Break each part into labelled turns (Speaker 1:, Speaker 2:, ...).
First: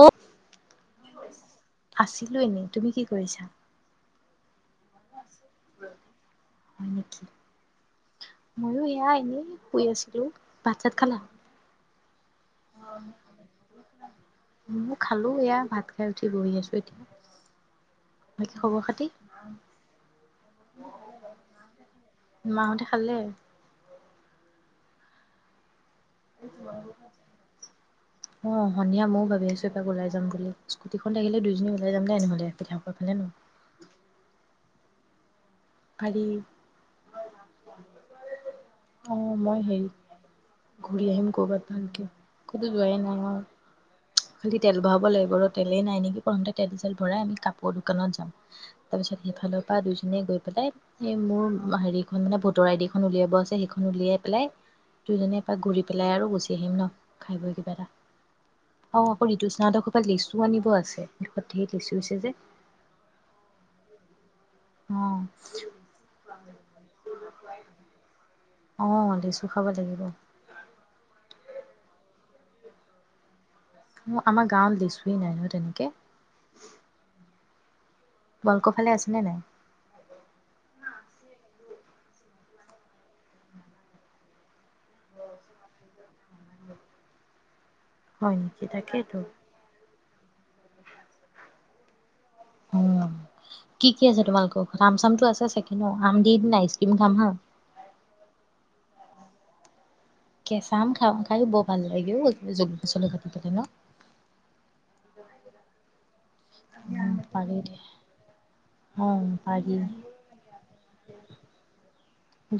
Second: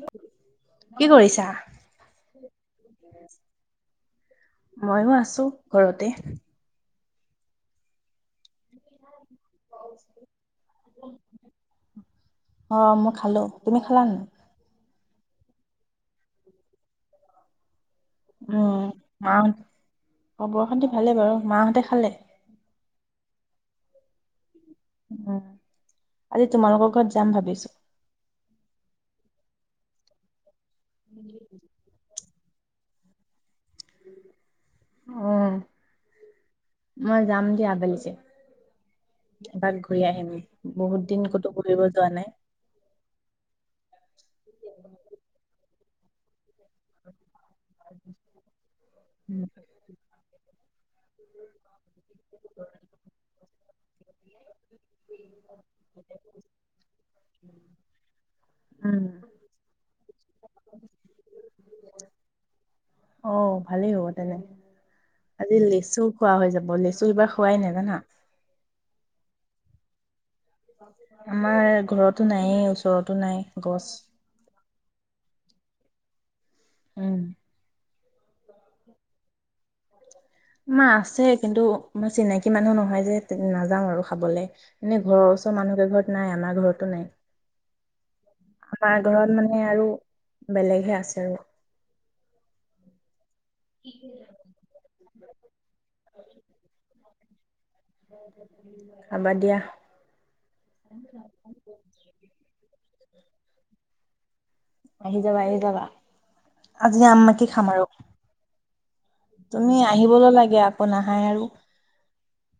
Speaker 1: অ
Speaker 2: কি কৰিছা?
Speaker 1: আছিলো এনেই তুমি কি কৰিছা
Speaker 2: মইয়ো আছো ঘৰতে
Speaker 1: ময়ো এয়া এনে শুই আছিলো ভাত চাত খালা
Speaker 2: অ মই খালো তুমি খালা নাই
Speaker 1: ময়ো খালো এয়া ভাত খাই উঠি বহি আছো এতিয়া বাকী খবৰ
Speaker 2: উম
Speaker 1: খাতি
Speaker 2: মাহতে খবৰ খাতি ভালেই বাৰু মাহতে খালে
Speaker 1: মাহঁতে খালে
Speaker 2: উ আজি তোমালোকৰ ঘৰত যাম ভাবিছো
Speaker 1: অ সন্ধিয়া ময়ো ভাবি আছো এপাক ওলাই যাম বুলি স্কুটিখন থাকিলে দুজনী ওলাই যাম দে নহলে পিথাপুৰ ফালে ন
Speaker 2: অ
Speaker 1: পাৰি
Speaker 2: মই যাম দিয়া আবেলি যে
Speaker 1: অ মই
Speaker 2: এপাক
Speaker 1: হেৰি
Speaker 2: ঘূৰি আহিম
Speaker 1: ঘূৰি
Speaker 2: বহুত দিন
Speaker 1: আহিম
Speaker 2: ক'তো
Speaker 1: ক'ৰবাত
Speaker 2: ঘুৰিব
Speaker 1: ভালকে
Speaker 2: যোৱা নাই
Speaker 1: ক'তো যোৱাই নাই অ খালি তেল ভৰাব লাগিব ৰ তে তেলেই নাই নি প্ৰথম তেল চেল ভৰাই আমি কাপ বৌ দোকানত যাম তাৰপিছত সেইফালৰ পৰা দুইজনীয়ে গৈ পেলাই সে মোৰ হেৰিখন মানে ভোটৰ আইদিখন উলিয়াব আছে সেইখন উলিয়াই পেলাই দুইজনীয়ে এপাক ঘূৰি পেলাই আৰু গুচি আহিম ন খাই বৈ কিবা এটা অ
Speaker 2: উম
Speaker 1: আকৌ ঋতুস্নাহতৰ ঘৰৰ পৰা লেচু আনিব আছে সেত ধেই লেচু আছে যে
Speaker 2: অ ভালেই হ'ব তেনে
Speaker 1: অ
Speaker 2: আজি লেচু খোৱা হৈ যাব লেচু এইবাৰ খোৱাই নাই জানা
Speaker 1: অ লিছো খাব লাগিব
Speaker 2: আমাৰ ঘৰতো নায়েই ওচৰতো নাই গছ।
Speaker 1: আমাৰ গাঁৱত লেছুৱে নাই নহয় তেনেকে কে।
Speaker 2: উম।
Speaker 1: তোমালোকৰ ফালে আছেনে নে নাই?
Speaker 2: মাৰ আছে, কিন্তু মই চিনাকি মানুহ নহয় যে নাযাওঁ আৰু খাবলৈ এনে ঘৰৰ ওচৰ মানুহকে ঘৰত নাই আমাৰ ঘৰতো নাই।
Speaker 1: হয় নেকি
Speaker 2: আমাৰ
Speaker 1: তাকেইতো
Speaker 2: ঘৰত মানে আৰু বেলেগহে আছে আৰু।
Speaker 1: উম। কি-কি আছে তোমালোকৰ খৰত? আম চামটো আছে চাগে ন? আম দিনা আইচ ক্ৰীম খাম হা।
Speaker 2: হব দিয়া।
Speaker 1: কেঁচা আম খাাম খাই বৰ ভাল লাগে অ', জছ কাটি পেললে ন?
Speaker 2: আহি যাবা, আহি যাবা। আজি
Speaker 1: উম,
Speaker 2: আম মাকি
Speaker 1: পাৰি
Speaker 2: খাম
Speaker 1: দে।
Speaker 2: আৰ
Speaker 1: অ', পাৰি।
Speaker 2: তুমি আহিবলৈ লাগে, আকৌ নাহাই আৰু।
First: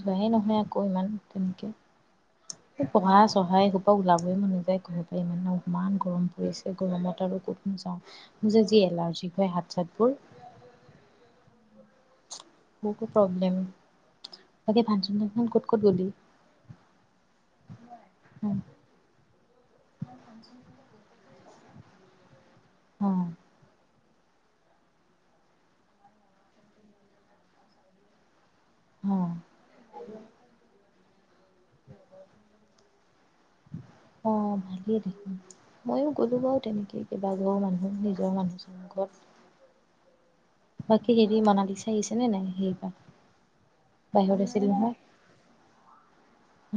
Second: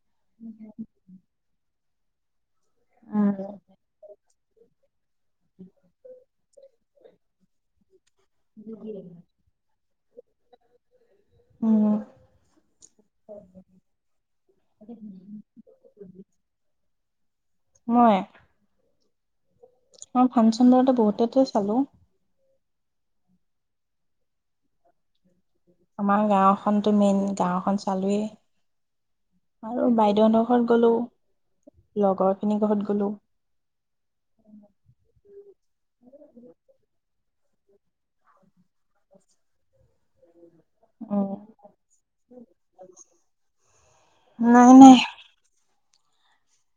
Speaker 1: যোৱাই নহয় আকৌ ইমান তেনেকে।
Speaker 2: উম
Speaker 1: পঢ়া-চহা এইসোপা ওলাবই মন নাযায় ঘৰৰ পৰা ইমান ন ইমান গৰম। কৰিছে গৰমত আৰু ক'ত নো যাওঁ? মোৰ যে যি এলাৰ্জিক হয় হাত চাত ক
Speaker 2: উম।
Speaker 1: [unintelligible] প্ৰব্লেম। বাকি ফাংচন-চানচন ক'ত-ক'ত গ'লি?
Speaker 2: মই।
Speaker 1: অ',
Speaker 2: অ', ফাংচন বাৰতে বহুতে টো চালো।
Speaker 1: অ'।
Speaker 2: আমাৰ গাঁওখনতো মেইন গাওঁখন চালোৱেই।
Speaker 1: অ'।
Speaker 2: আৰু বাইদেউ নোখৰত গ'লো। লগৰ খিনি ঘৰত গলো।
Speaker 1: মইো গ'লো বাৰু তেনেকে বাঘৰৰ মানুহ নিজৰ মানুহজন ঘৰত। বাকী
Speaker 2: উম
Speaker 1: হেৰি মনালীচাই আহিছেনে নাই? সেইবাৰ বাহিৰত
Speaker 2: নাই
Speaker 1: আছিল
Speaker 2: নাই
Speaker 1: নহয়।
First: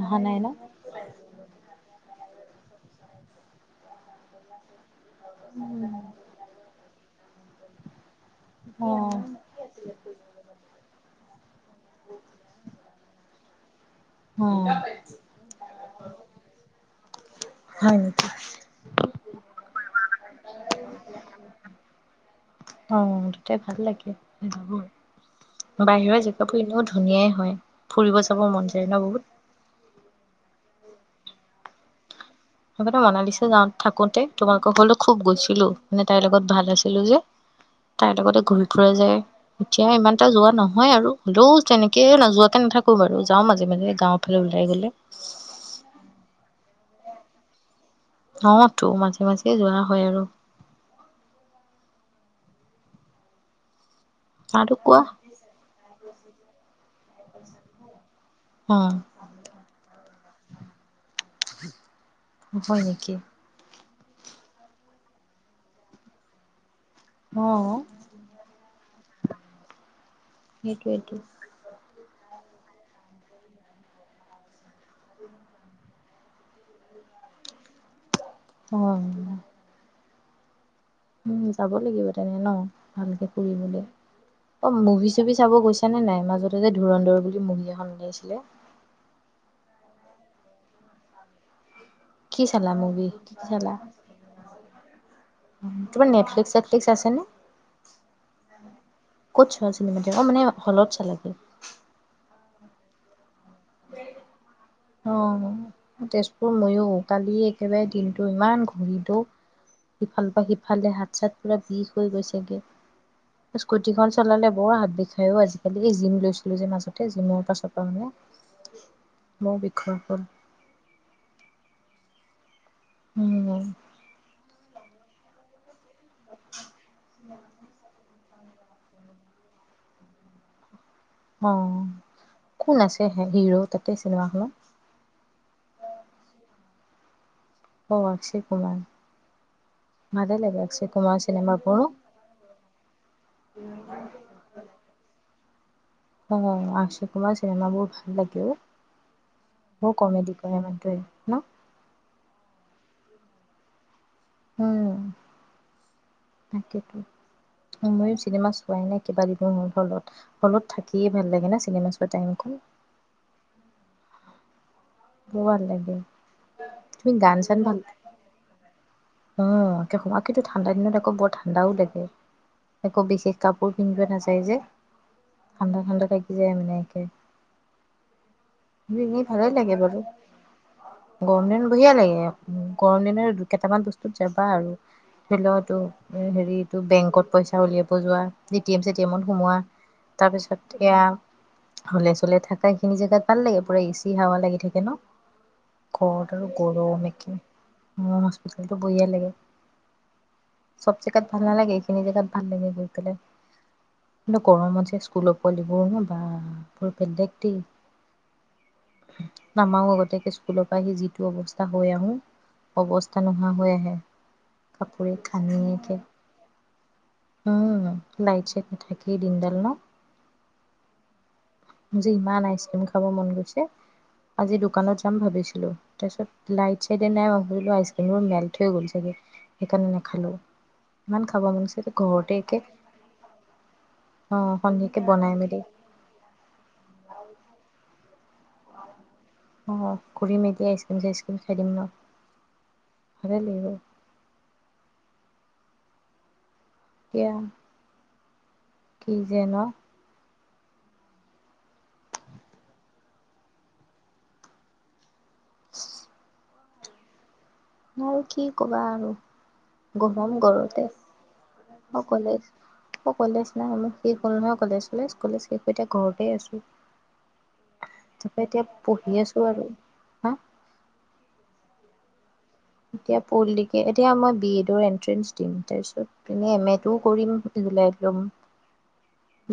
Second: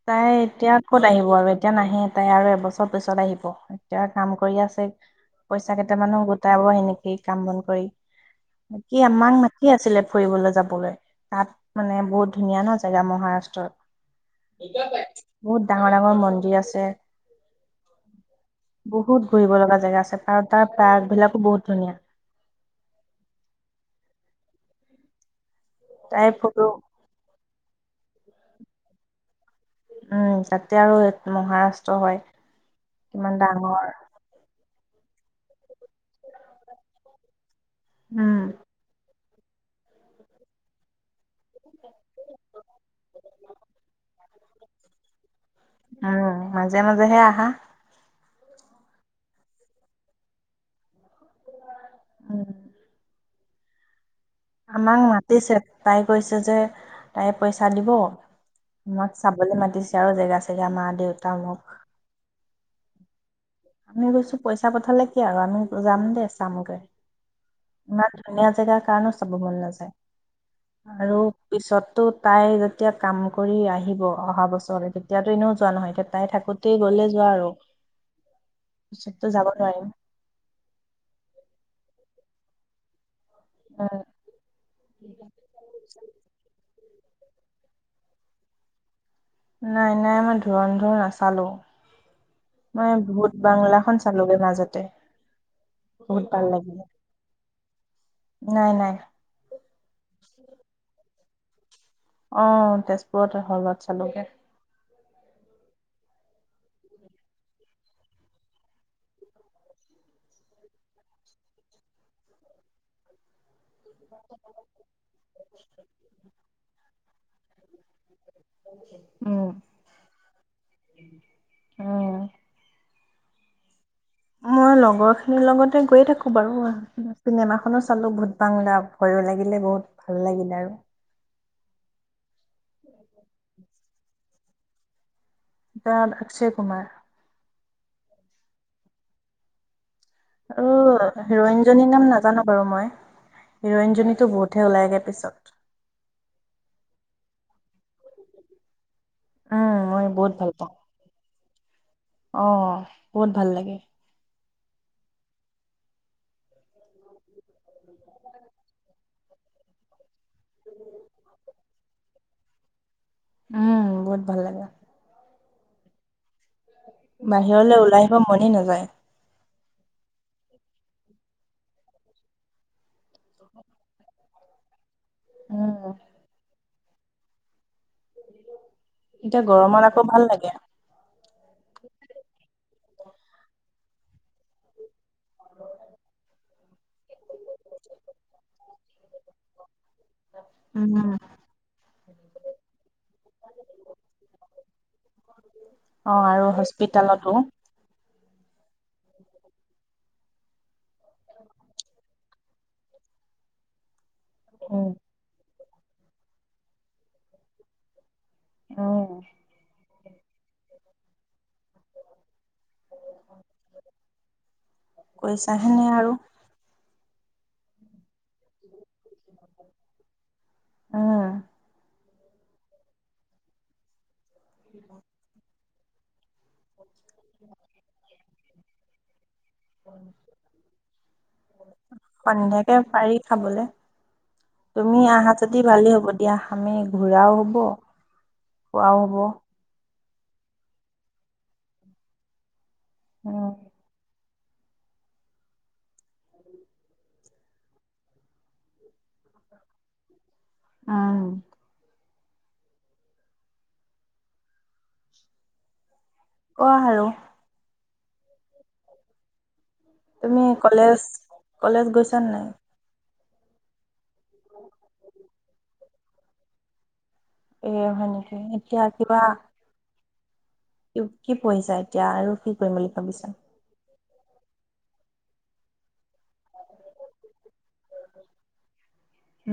Speaker 1: অহা
Speaker 2: তাই
Speaker 1: নাই ন
Speaker 2: এতিয়া ক'ত আহিব আৰু এতিয়া নাহে তাই আৰু বছৰ পিছত আহিব এতিয়া কাম কৰি আছে। পইচা কেইটামানু গোটাব সেনে কি। কাম বন কৰি।
Speaker 1: অ
Speaker 2: বাকী আমাক মতি আছিলে ফুৰিবলৈ যাবলৈ তাত মানে বহুত ধুনীয়া ন জেগা মহাৰাষ্ট্ৰত।
Speaker 1: অ
Speaker 2: বহুত ডাঙৰ ডাঙৰ মন্দিৰ আছে।
Speaker 1: হয় নেকি
Speaker 2: বহুত ঘুৰিব লগা জেগা আছে কাৰ তাৰ পাৰ্ক বিলাকো বহুত ধুনীয়া।
Speaker 1: আহ দুটাই ভাল লাগে। বাহিৰৰ
Speaker 2: তাই ফটো
Speaker 1: জেগাবোৰ এনেও ধুনীয়াই হয়। ফুৰিব চাব মন যায় ন বহুত
Speaker 2: উম তাতে আৰু মহাৰাষ্ট্ৰ হয়।
Speaker 1: [unintelligible]
Speaker 2: কিমান
Speaker 1: মনালিছে যাওঁ
Speaker 2: ডাঙৰ
Speaker 1: থাকোতে তোমালোকৰ ঘলো খুব গৈছিলো মানে তাইৰ লগত ভাল আছিলো যে। তাইৰ
Speaker 2: উম
Speaker 1: লগতে ঘূৰি ফুৰা যায়। এতিয়া ইমান এটা যোৱা নহয় আৰু। হ'লেও তেনেকে নোযোৱাকে নাথাকো বাৰু যাওঁ মাজে মাজে গাওঁত ফালে ওলাই গ'লে
Speaker 2: উম মাজে মাজে হে আহা।
Speaker 1: অ', তটো মাজে মাজে যোৱা হয় আৰু
Speaker 2: উম।
Speaker 1: আৰু
Speaker 2: আমাং
Speaker 1: কোৱা
Speaker 2: মতিছে তাই কৈছে যে তাই পইচা দিব
Speaker 1: অ
Speaker 2: তোমাক চাবলৈ মাতিছে আৰু জেগা চেগা মা দেউত টামক
Speaker 1: হয় নেকি।
Speaker 2: আমি গৈছো পইচা পঠালে কি আৰু আমি যাম দেই চামগৈ।
Speaker 1: অ
Speaker 2: ইমান ধুনীয়া জেগা কাৰনো চাব মন নাযায়।
Speaker 1: সেইটোৱেইটো
Speaker 2: আৰু পিছত তু তাই যেতিয়া কাম কৰি আহিব অহা বছৰলৈ তেতিয়াতো এনেও যোৱা নহয় এতিয়া তাই থাকোতেই গ'লে যোৱা আৰু।
Speaker 1: অ
Speaker 2: পিছততো যাব নোৱাৰিম।
Speaker 1: উম যাব লাগিব তেনে ন ভালকে ফুৰিবলে
Speaker 2: উম
Speaker 1: অ', মুভি চুভি চাব গৈছ নে নাই মাজতে যে ধুৰন্ধৰ বুলি মুভি এখন উলিয়াইছিলে।
Speaker 2: নাই নাই আমই ধুৰন্ধৰ নাচালোঁ
Speaker 1: কি চালা মুভি কি কি চালা
Speaker 2: চালোগে মাজতে
Speaker 1: তোমাৰ
Speaker 2: বহুত
Speaker 1: নেট
Speaker 2: ভাল
Speaker 1: পেক চেত
Speaker 2: লাগিলে
Speaker 1: পেক আছে নে
Speaker 2: নাই নাই
Speaker 1: ক'ত চোৱা চিনমাতে অ মানে হলত চালাগে
Speaker 2: অঁ তেজপুৰত আৰু হলত চালোগে
Speaker 1: অ তেজপুৰ মইয়ো কালি একেবাৰে দিনটো ইমান ঘূৰি দও ইফালৰ পৰা সিফালে হাত চাত পুৰা বিষ হৈ গৈছেগে স্কুটিখন চলালে বৰ হাত বিষায় অ' আজিকালি এই জিম লৈছিলো যে মাজতে জিমৰ পাছৰ পৰা মানে। মও
Speaker 2: উম,
Speaker 1: বিখৰ কৰ
Speaker 2: অঁ।
Speaker 1: উম।
Speaker 2: মই লগৰ খিনিৰ লগত গৈয়ে থাকো বাৰু, চিনেমাখনো চালো বহুত [unintelligible] ভয়ো লাগিলে বহুত ভাল লাগিল আৰু।
Speaker 1: অঁ। কোন আছে হে হিৰো তাতেই চিনেমাখনত
Speaker 2: [unintelligible] অক্ষয় কুমাৰ।
Speaker 1: অঁ অক্ষয় কুমাৰ। ভালে লাগে অক্ষয়
Speaker 2: আৰু
Speaker 1: কুমাৰ
Speaker 2: হিৰইন
Speaker 1: চিনেমাবোৰো।
Speaker 2: জনীৰ নাম নাজানো বাৰু মই, হিৰইনজনীতো বহুতহে ওলাইগে পিছত।
Speaker 1: অঁ আক্ষয় কুমাৰ চিনেমাবোৰ ভাল লাগে অঁ।
Speaker 2: উম,
Speaker 1: বৰ
Speaker 2: মই বহুত
Speaker 1: কমেদি
Speaker 2: ভাল
Speaker 1: কৰে
Speaker 2: পাওঁ
Speaker 1: মানুহটোৱে ন।
Speaker 2: অ', বহুত ভাল লাগে।
Speaker 1: উম, তাকেইতো ময়ো চিনেমা চোৱাই নাই কেইবাদিনো মোৰ হলত, হলত থাকিয়ে ভাল লাগে ন চিনেমা চোৱা টাইমকন।
Speaker 2: উম, বহুত ভাল লাগে।
Speaker 1: [unintelligible] ভাল লাগে। তুমি গান
Speaker 2: বাহিৰলৈ ওলাই আহিব মনেই নাযায়।
Speaker 1: অঁ একে সোমা কিন্তু ঠাণ্ডা দিনত আকৌ বৰ ঠাণ্ডাও লাগে, একো বিশেষ কাপোৰ পিন্ধি যোৱা নাযায় যে। ঠাণ্ডা
Speaker 2: উম,
Speaker 1: ঠাণ্ডা লাগি যায় মানে। [unintelligible] [unintelligible]
Speaker 2: এতিয়া
Speaker 1: ভালে লাগে
Speaker 2: গৰমত
Speaker 1: বাৰু,
Speaker 2: আকৌ ভাল লাগে
Speaker 1: গৰম দিন বঢ়িয়া লাগে, গৰম দিনৰ দু কেইটামান বস্তু যাবা আৰু। খেলটো এ হেৰিত বেংকত পইচা উলিয়াব যোৱা, এ টি এম চে টি এমত সোমোৱা। তাৰপিছত এয়া
Speaker 2: উম,
Speaker 1: হ'লে চলি থাকা এইখিনি জেগাত ভাল লাগে পুৰা এচি হাৱা লাগি থাকে ন।
Speaker 2: অ', আৰু হস্পিতালতো
Speaker 1: [unintelligible] টো বঢ়িয়া লাগে। চব জেগাত ভাল নালাগে, এইখিনি জেগাত আল নি কতলে ইমান
Speaker 2: উম।
Speaker 1: গৰমত যে স্কুলত। বাকলিবোৰ বা বৰ বেলেগ দেই। নমাও আগ তাকে স্কুলৰ পৰা আহি যিটো অৱস্থা হৈ আহো। অৱস্থা নোহোৱা হৈ আহে কাপোৰে
Speaker 2: কৈছাহেনে
Speaker 1: কানিয়েকে।
Speaker 2: আৰু
Speaker 1: উম। লাইট চেট নাথাকি দিনডাল ন। মোৰ যে ইমান আইচক্ৰীম খাব মন গৈছে। আজি দোকানত যাম ভাবিছিলো। তাৰপিছত লাইট চাইতে নাই, মই ভাবিলো আইছক্ৰিম ঠৈ গ'ল ছাগে। মন গৈছে ঘৰতে একে
Speaker 2: সন্ধিয়াকে পাৰি খাবলৈ,
Speaker 1: অ সন্ধিয়াকে
Speaker 2: তুমি
Speaker 1: বনাই
Speaker 2: আহা
Speaker 1: মেলি
Speaker 2: যদি ভালেই হ'ব দিয়া আহা। আমি ঘূৰাও হ'ব খোৱাও হ'ব।
Speaker 1: অঁ ঘূৰিম এতিয়া, আইচক্ৰীম চাইচক্ৰীম খাই দিম ৰ। ভালে লাগিব এতিয়া কি যে ন।
Speaker 2: অহ',
Speaker 1: [inaudible]
Speaker 2: কোৱা আৰু।
Speaker 1: আৰু কি কবা আৰু। গৰম
Speaker 2: তুমি
Speaker 1: ঘৰতে
Speaker 2: কলেজ-কলেজ গৈছা নাই।
Speaker 1: অহ', কলেজ নাই আমি। শেষ হ'ল নহয় কলেজ চলে্চ, কলেচ [unintelligible] এতিয়া ঘৰতে আছো।
Speaker 2: এই হয় নেকি
Speaker 1: তাৰপৰা
Speaker 2: এতিয়া
Speaker 1: পঢ়ি
Speaker 2: কিবা?
Speaker 1: আছো আৰু হা
Speaker 2: কি পঢ়িছা এতিয়া আৰু কি কৰিম বুলি
Speaker 1: এতিয়া
Speaker 2: ভাবিছা
Speaker 1: পুলটিকেল এতিয়া মই বি এডৰ এন্ট্ৰেন্ঞ্চ দিম, তাৰপিছত ইনে এম এটোও কৰিম [unintelligible] লাই ল'ম।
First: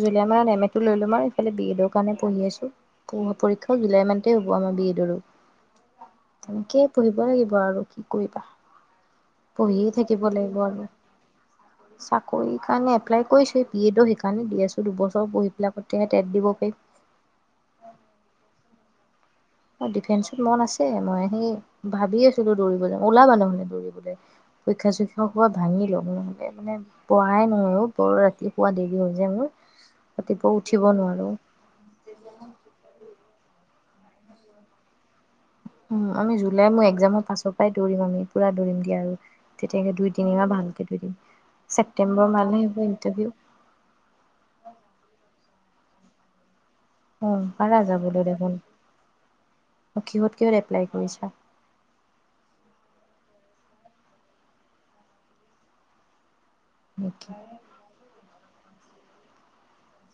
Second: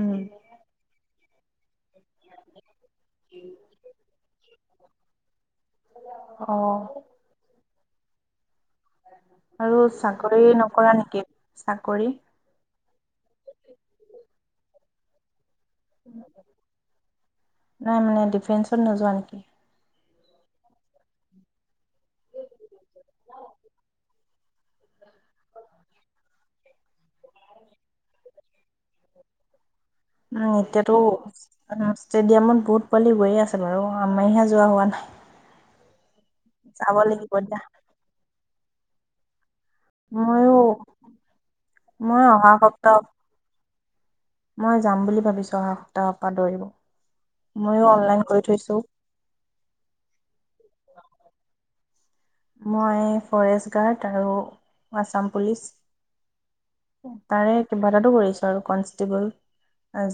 Speaker 2: উম,
Speaker 1: [unintelligible] কাৰণে পঢ়ি আছো, প পৰীক্ষাও জুলাই মানতে হ'ব [unintelligible]
Speaker 2: অ
Speaker 1: তেনেকেই পঢ়িবই লাগিব আৰু। কি কৰিবা।
Speaker 2: আৰু
Speaker 1: পঢ়িয়ে থাকিব
Speaker 2: চাকৰি
Speaker 1: লাগিব আৰু
Speaker 2: নকৰা নেকি
Speaker 1: চাকৰি কাৰণে এপ্লাই কৰিছোঁ বি এডো শেষ মানে [unintelligible] আছোঁ, দুবছৰ পঢ়ি পেলাই তেতিয়াহে টেট দিব পাৰিম
Speaker 2: নাই, মানে ডিফেন্সত নোযো ৱা নেকি?
Speaker 1: অ ডিফেন্সত মন আছে। মই সেই ভাবিয়েই আছিলোঁ দৌৰিবলৈ, ওলাবা নহ'লে দৌৰিবলৈ! পৰীক্ষা চৰীক্ষা খোপা ভাঙি লওঁক নহ'লে মানে পঢ়াই নহয় অ', বৰ ৰাতি শুৱা দেৰি হৈ যে মোৰ। ৰাতিপুৱা
Speaker 2: উম,
Speaker 1: উঠিব
Speaker 2: এতিয়াতো
Speaker 1: নোৱাৰোঁ
Speaker 2: ষ্টেডিয়ামত বহুত পোৱালি গয়েই আছে বাৰু। আমাইহে যোৱা হোৱা নাই।
Speaker 1: উম, আমি জুলাই মোৰ
Speaker 2: চাব
Speaker 1: একজামৰ
Speaker 2: লাগিব
Speaker 1: পাছৰ
Speaker 2: দিয়া।
Speaker 1: পৰাই দৌৰিম আমি, পুৰা দৌৰিমগে আৰু। তেতিয়াকে দুই-তিনিমাহ
Speaker 2: ময়ো
Speaker 1: ভালকে দৌৰি দিম।
Speaker 2: মই
Speaker 1: ছেপ্তেম্বৰ
Speaker 2: অহা
Speaker 1: মানহে হ'ব
Speaker 2: সপ্তাহ
Speaker 1: ইণ্টাৰভিউ।
Speaker 2: মই যাম বুলি ভাবিছোঁ, অহা সপ্তাহৰ পৰা দৌৰিব।
Speaker 1: আহ প
Speaker 2: ময়ো অনলাইন
Speaker 1: যাবলৈ
Speaker 2: কৰি
Speaker 1: দেখোন
Speaker 2: থৈছো।
Speaker 1: কিিহত কিহত এপ্লাই কৰিছা?
Speaker 2: মই ফৰেষ্ট গাৰ্ড আৰু আছাম পুলিচ।
Speaker 1: নেকি
Speaker 2: তাৰে কিবা এটাতো কৰিছো আৰু, কনষ্টেবল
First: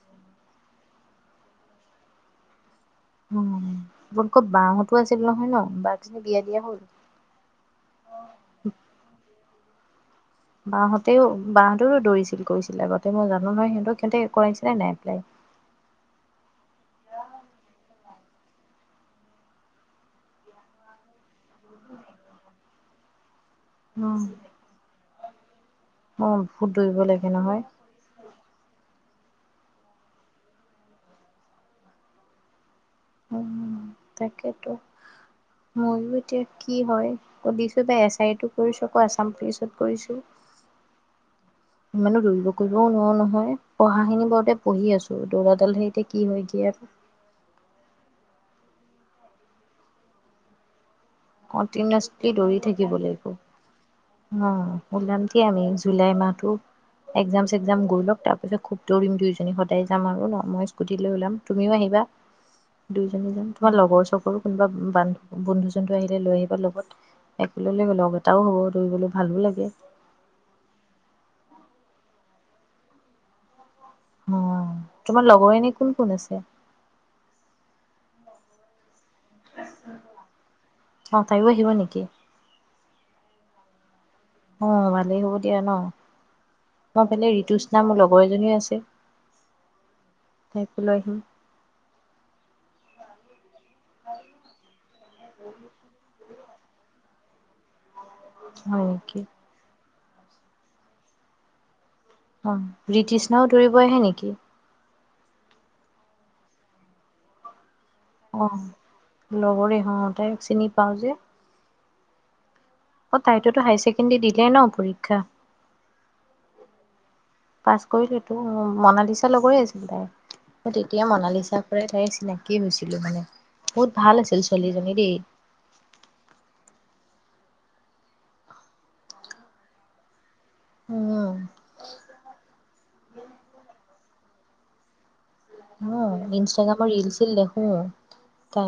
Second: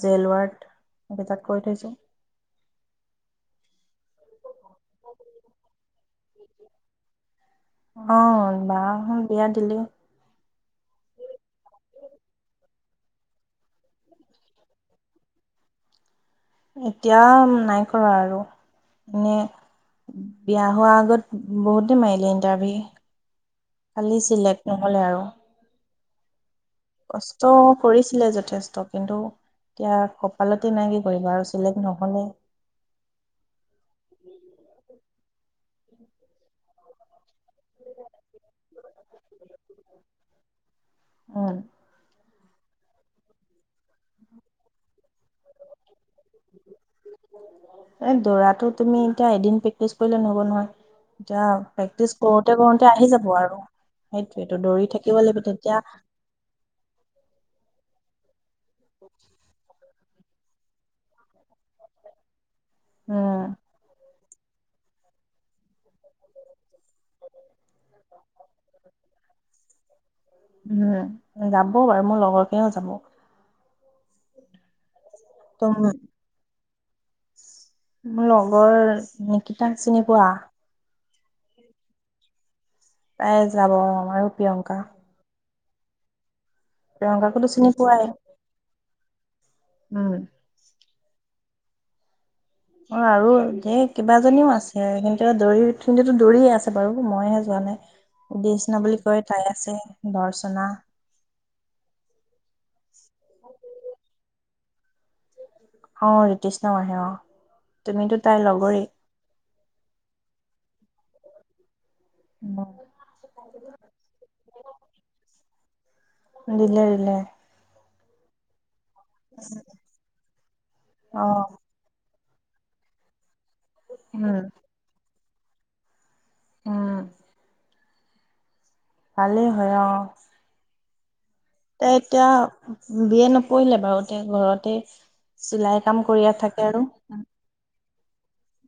Speaker 2: জেলৱাৰ্ড সেকেইটাক কৈ থৈছোঁ।
Speaker 1: উম মক [unintelligible] দিয়া হ'ল
Speaker 2: অ বাক বিয়া দিলে।
Speaker 1: বাহহঁতেও বাহঁতেৰো দৌৰিছিল কৰিছিলে আগতে মই জানো নহয় সিহঁতক সিহঁতে কৰাইছিলে নাই এপ্লাই
Speaker 2: এনেে বিয়া হোৱা আগত বহুতে মাৰিলে ইণ্টাৰভিউ। খালি চিলেক্ট নহলে আৰু,
Speaker 1: অঁ
Speaker 2: কষ্ট কৰিছিলে যথেষ্ট, কিন্তু এতিয়া কপালতে নাই কি কৰিবা আৰু চিলেক্ট নহ'লে
Speaker 1: আ তাকেইতো ময়ো এতিয়া কি হয় আ দিছো বাই এছ আইটো কৰিছোঁ আকৌ আছাম পুলিচত কৰিছো
Speaker 2: উম
Speaker 1: ইমানো দৌৰিব কৰিবও নোৱাৰো নহয় পঢ়াখিনি বৰতে পঢ়ি আছো দৌৰাডাল সে এতিয়া কি হয় গিয়াত
Speaker 2: দৌৰাতো তুমি এতিয়া এদিন প্ৰেক্টিছ কৰিলে নহব নহয়। এতিয়া প্ৰেক্টিচ
Speaker 1: কেণ্টিনিওৱাছলি
Speaker 2: কৰোতে
Speaker 1: দৌৰি
Speaker 2: কৰোতে
Speaker 1: থাকিব
Speaker 2: আহি
Speaker 1: লাগিব,
Speaker 2: যাব আৰু সেইটোৱেতো
Speaker 1: অঁ
Speaker 2: দৌৰি থাকিব
Speaker 1: ওলাম
Speaker 2: লাগিব
Speaker 1: দিয়া আমি
Speaker 2: তেতিয়া
Speaker 1: জুলাই মাহটো একজাম চকজাম গৈ লওক তাৰ খুব দৌৰিম দুইজনী যাম আৰু ন মই স্কুটি লৈ ওলাম তুমিও আহিবা। দুয়জনী
Speaker 2: উম
Speaker 1: জাম তোমাৰ লগৰ চগৰো কোনোবা বান বন্ধুজন লৈ আহিলে লৈ আহিব লগত একেলে গ'ল লগ এটাও হ'ব দৌৰিবলৈ ভালো লাগে [unintelligible]
Speaker 2: উম যাবও বাৰু মোৰ লগৰকেইও যাব [unintelligible]
Speaker 1: উ তোমাৰ লগৰ
Speaker 2: ত
Speaker 1: এনী কোন কোন আছে
Speaker 2: মোৰ লগৰ নিকটাক চিনি পোৱা
Speaker 1: অ তাইো আহিব নেকি
Speaker 2: যাব আৰু
Speaker 1: অ
Speaker 2: প্ৰিয়ংকা
Speaker 1: ভালেই হ'ব এতিয়া ন মই ফালে
Speaker 2: প্ৰিয়ংকাকোতো
Speaker 1: ঋতুস
Speaker 2: চিনি
Speaker 1: না মোৰ
Speaker 2: পোৱাই
Speaker 1: লগৰ এজনী আছে
Speaker 2: উম
Speaker 1: তাই লৈ আহিম
Speaker 2: অ আৰু দেই কিবাজীও আছে কিন্তু দৌৰি কিন্তু দৌৰি আছে বাৰু মই হে যোৱা নাই ্ [unintelligible] চনা
Speaker 1: হয়
Speaker 2: বুলি
Speaker 1: নেকি
Speaker 2: কয় তাই আছে ধৰ্শনা
Speaker 1: অ ব্ৰিটিষ্নাও দৌৰিব আহে নেকি
Speaker 2: অ ীতিশ নাম আহে অ তুমিতো তাইৰ
Speaker 1: অ
Speaker 2: লগৰেই
Speaker 1: লগৰে হ তাই চিনি পওঁজী অ তাইতো হায়াৰ ছেকেণ্ডেৰী দিলে ন পৰীক্ষা
Speaker 2: উ দিল দিলে
Speaker 1: কলটো মনালিচা লগৰ আছিল তাই তেতিয়া
Speaker 2: অ
Speaker 1: মনালিচা কৰে তাই চিনাকি কি হৈছিলো মানে বহুত ভাল আছিল
Speaker 2: উম
Speaker 1: ছোৱালীজনী দেই
Speaker 2: ভালে হয়
Speaker 1: উম
Speaker 2: তাই এতিয়া বি এ নপঢ়িলে বাৰু এতিয়া ঘৰতে চিলাই কাম
Speaker 1: অ
Speaker 2: কৰিয়ে থাকে আৰু
Speaker 1: ইনষ্টাগ্ৰামৰ ৰিল-চিল দেখোঁ। ত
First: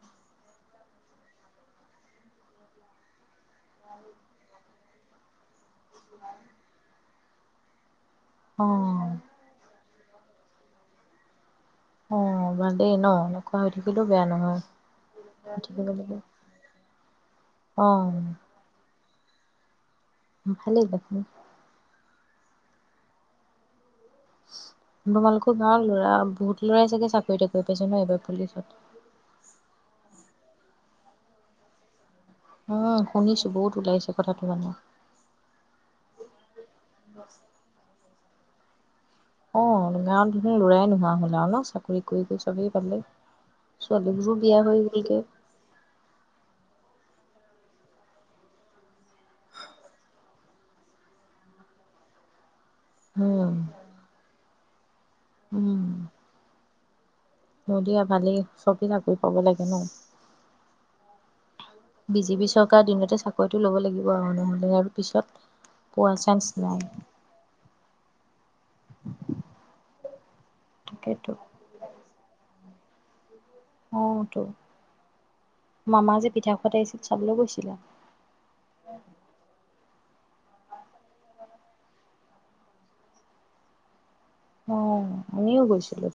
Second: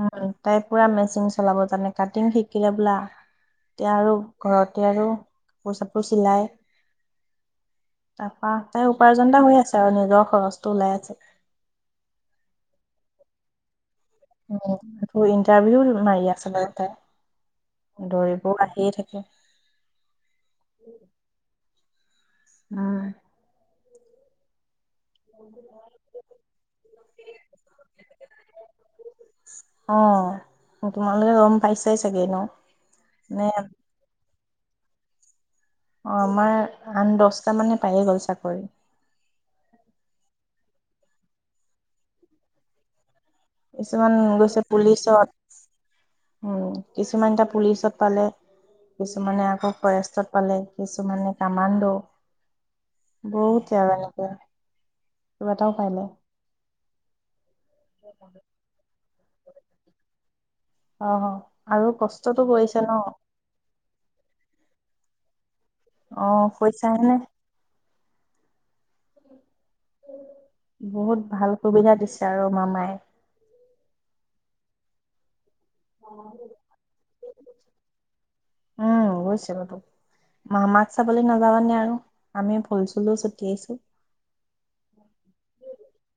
Speaker 2: উ তাই পুৰা মেচিন চলাব জানে কাটিং শিকিলে বোলা এয়া আৰু ঘৰতে আৰু কাপোৰ চাপোৰ চিলায় তাৰপা,
Speaker 1: অ
Speaker 2: তাই উপাৰ্জন এটা হৈ আছে আৰু নিজৰ খৰচটো ওলাই আছে।
Speaker 1: অ বাদেই ন। এনেকুৱা হৈ থাকি
Speaker 2: উম। আকৌ ইণ্টাৰভিউ
Speaker 1: লাগে
Speaker 2: মাৰি আছিলে তাই।
Speaker 1: অ
Speaker 2: দৌৰিব‌ও আহিয়েই থাকে। কে।
Speaker 1: ভালেই গল মোৰ।
Speaker 2: উম।
Speaker 1: [inaudible] তোমালোকৰ গাঁৱত ল'ৰা, বহুত লৰাই চাগে চাকৰি-টাকৰি পাইছে ন এইবাৰ
Speaker 2: অ
Speaker 1: পুলিচত।
Speaker 2: তোমালোকে গম পাইছাই চাগে ন
Speaker 1: উম
Speaker 2: নে
Speaker 1: শুনিছোঁ। বহুত ওলাইছে কথাটো। উম।
Speaker 2: অ আমাৰ আন দহটা মানে পায়েই গ'ল ছা চাকৰি।
Speaker 1: অ, গাঁৱত দেখোন লৰাই নোহোৱা হল আৰু ন। চাকৰি কৰি কৰি চবেই পালেই।
Speaker 2: কিছুমান গৈছে পুলিচত। উম। কিছুমান এতিয়া পুলিচত পালে। কিছুমানে আকৌ ফৰেষ্টত পালে। কিছুমানে কামাণ্ডো।
Speaker 1: উম
Speaker 2: বহুত জ্বালা লাগে। কেইবাটাও পালে।
Speaker 1: শদিয়া ভালেই। চবেই চাকৰি পাব লাগে ন।
Speaker 2: অ আৰু কষ্টটো
Speaker 1: বিজেপি
Speaker 2: কৰিছে
Speaker 1: চৰকাৰ
Speaker 2: ন
Speaker 1: দিনতে চাকৰিটো ল'ব লাগিব আৰু। নহলে আৰু পিছত পোৱা চান্স
Speaker 2: অহ,
Speaker 1: নাই
Speaker 2: কৈছা হেনে
Speaker 1: [inaudible]
Speaker 2: বহুত
Speaker 1: তাকেতো
Speaker 2: ভাল সুবিধা দিছে আৰু। মামাই।
Speaker 1: অ টো। মামা যে পিঠাখোৱাত আহিছিল, চাবলৈ গৈছিলা?
Speaker 2: উম গৈছে মামাক চাবলৈ নাযাবানে আৰু। আমি ফুল-চুলো ছটিয়াইছোঁ।
Speaker 1: অ। আমিও গৈছিলো।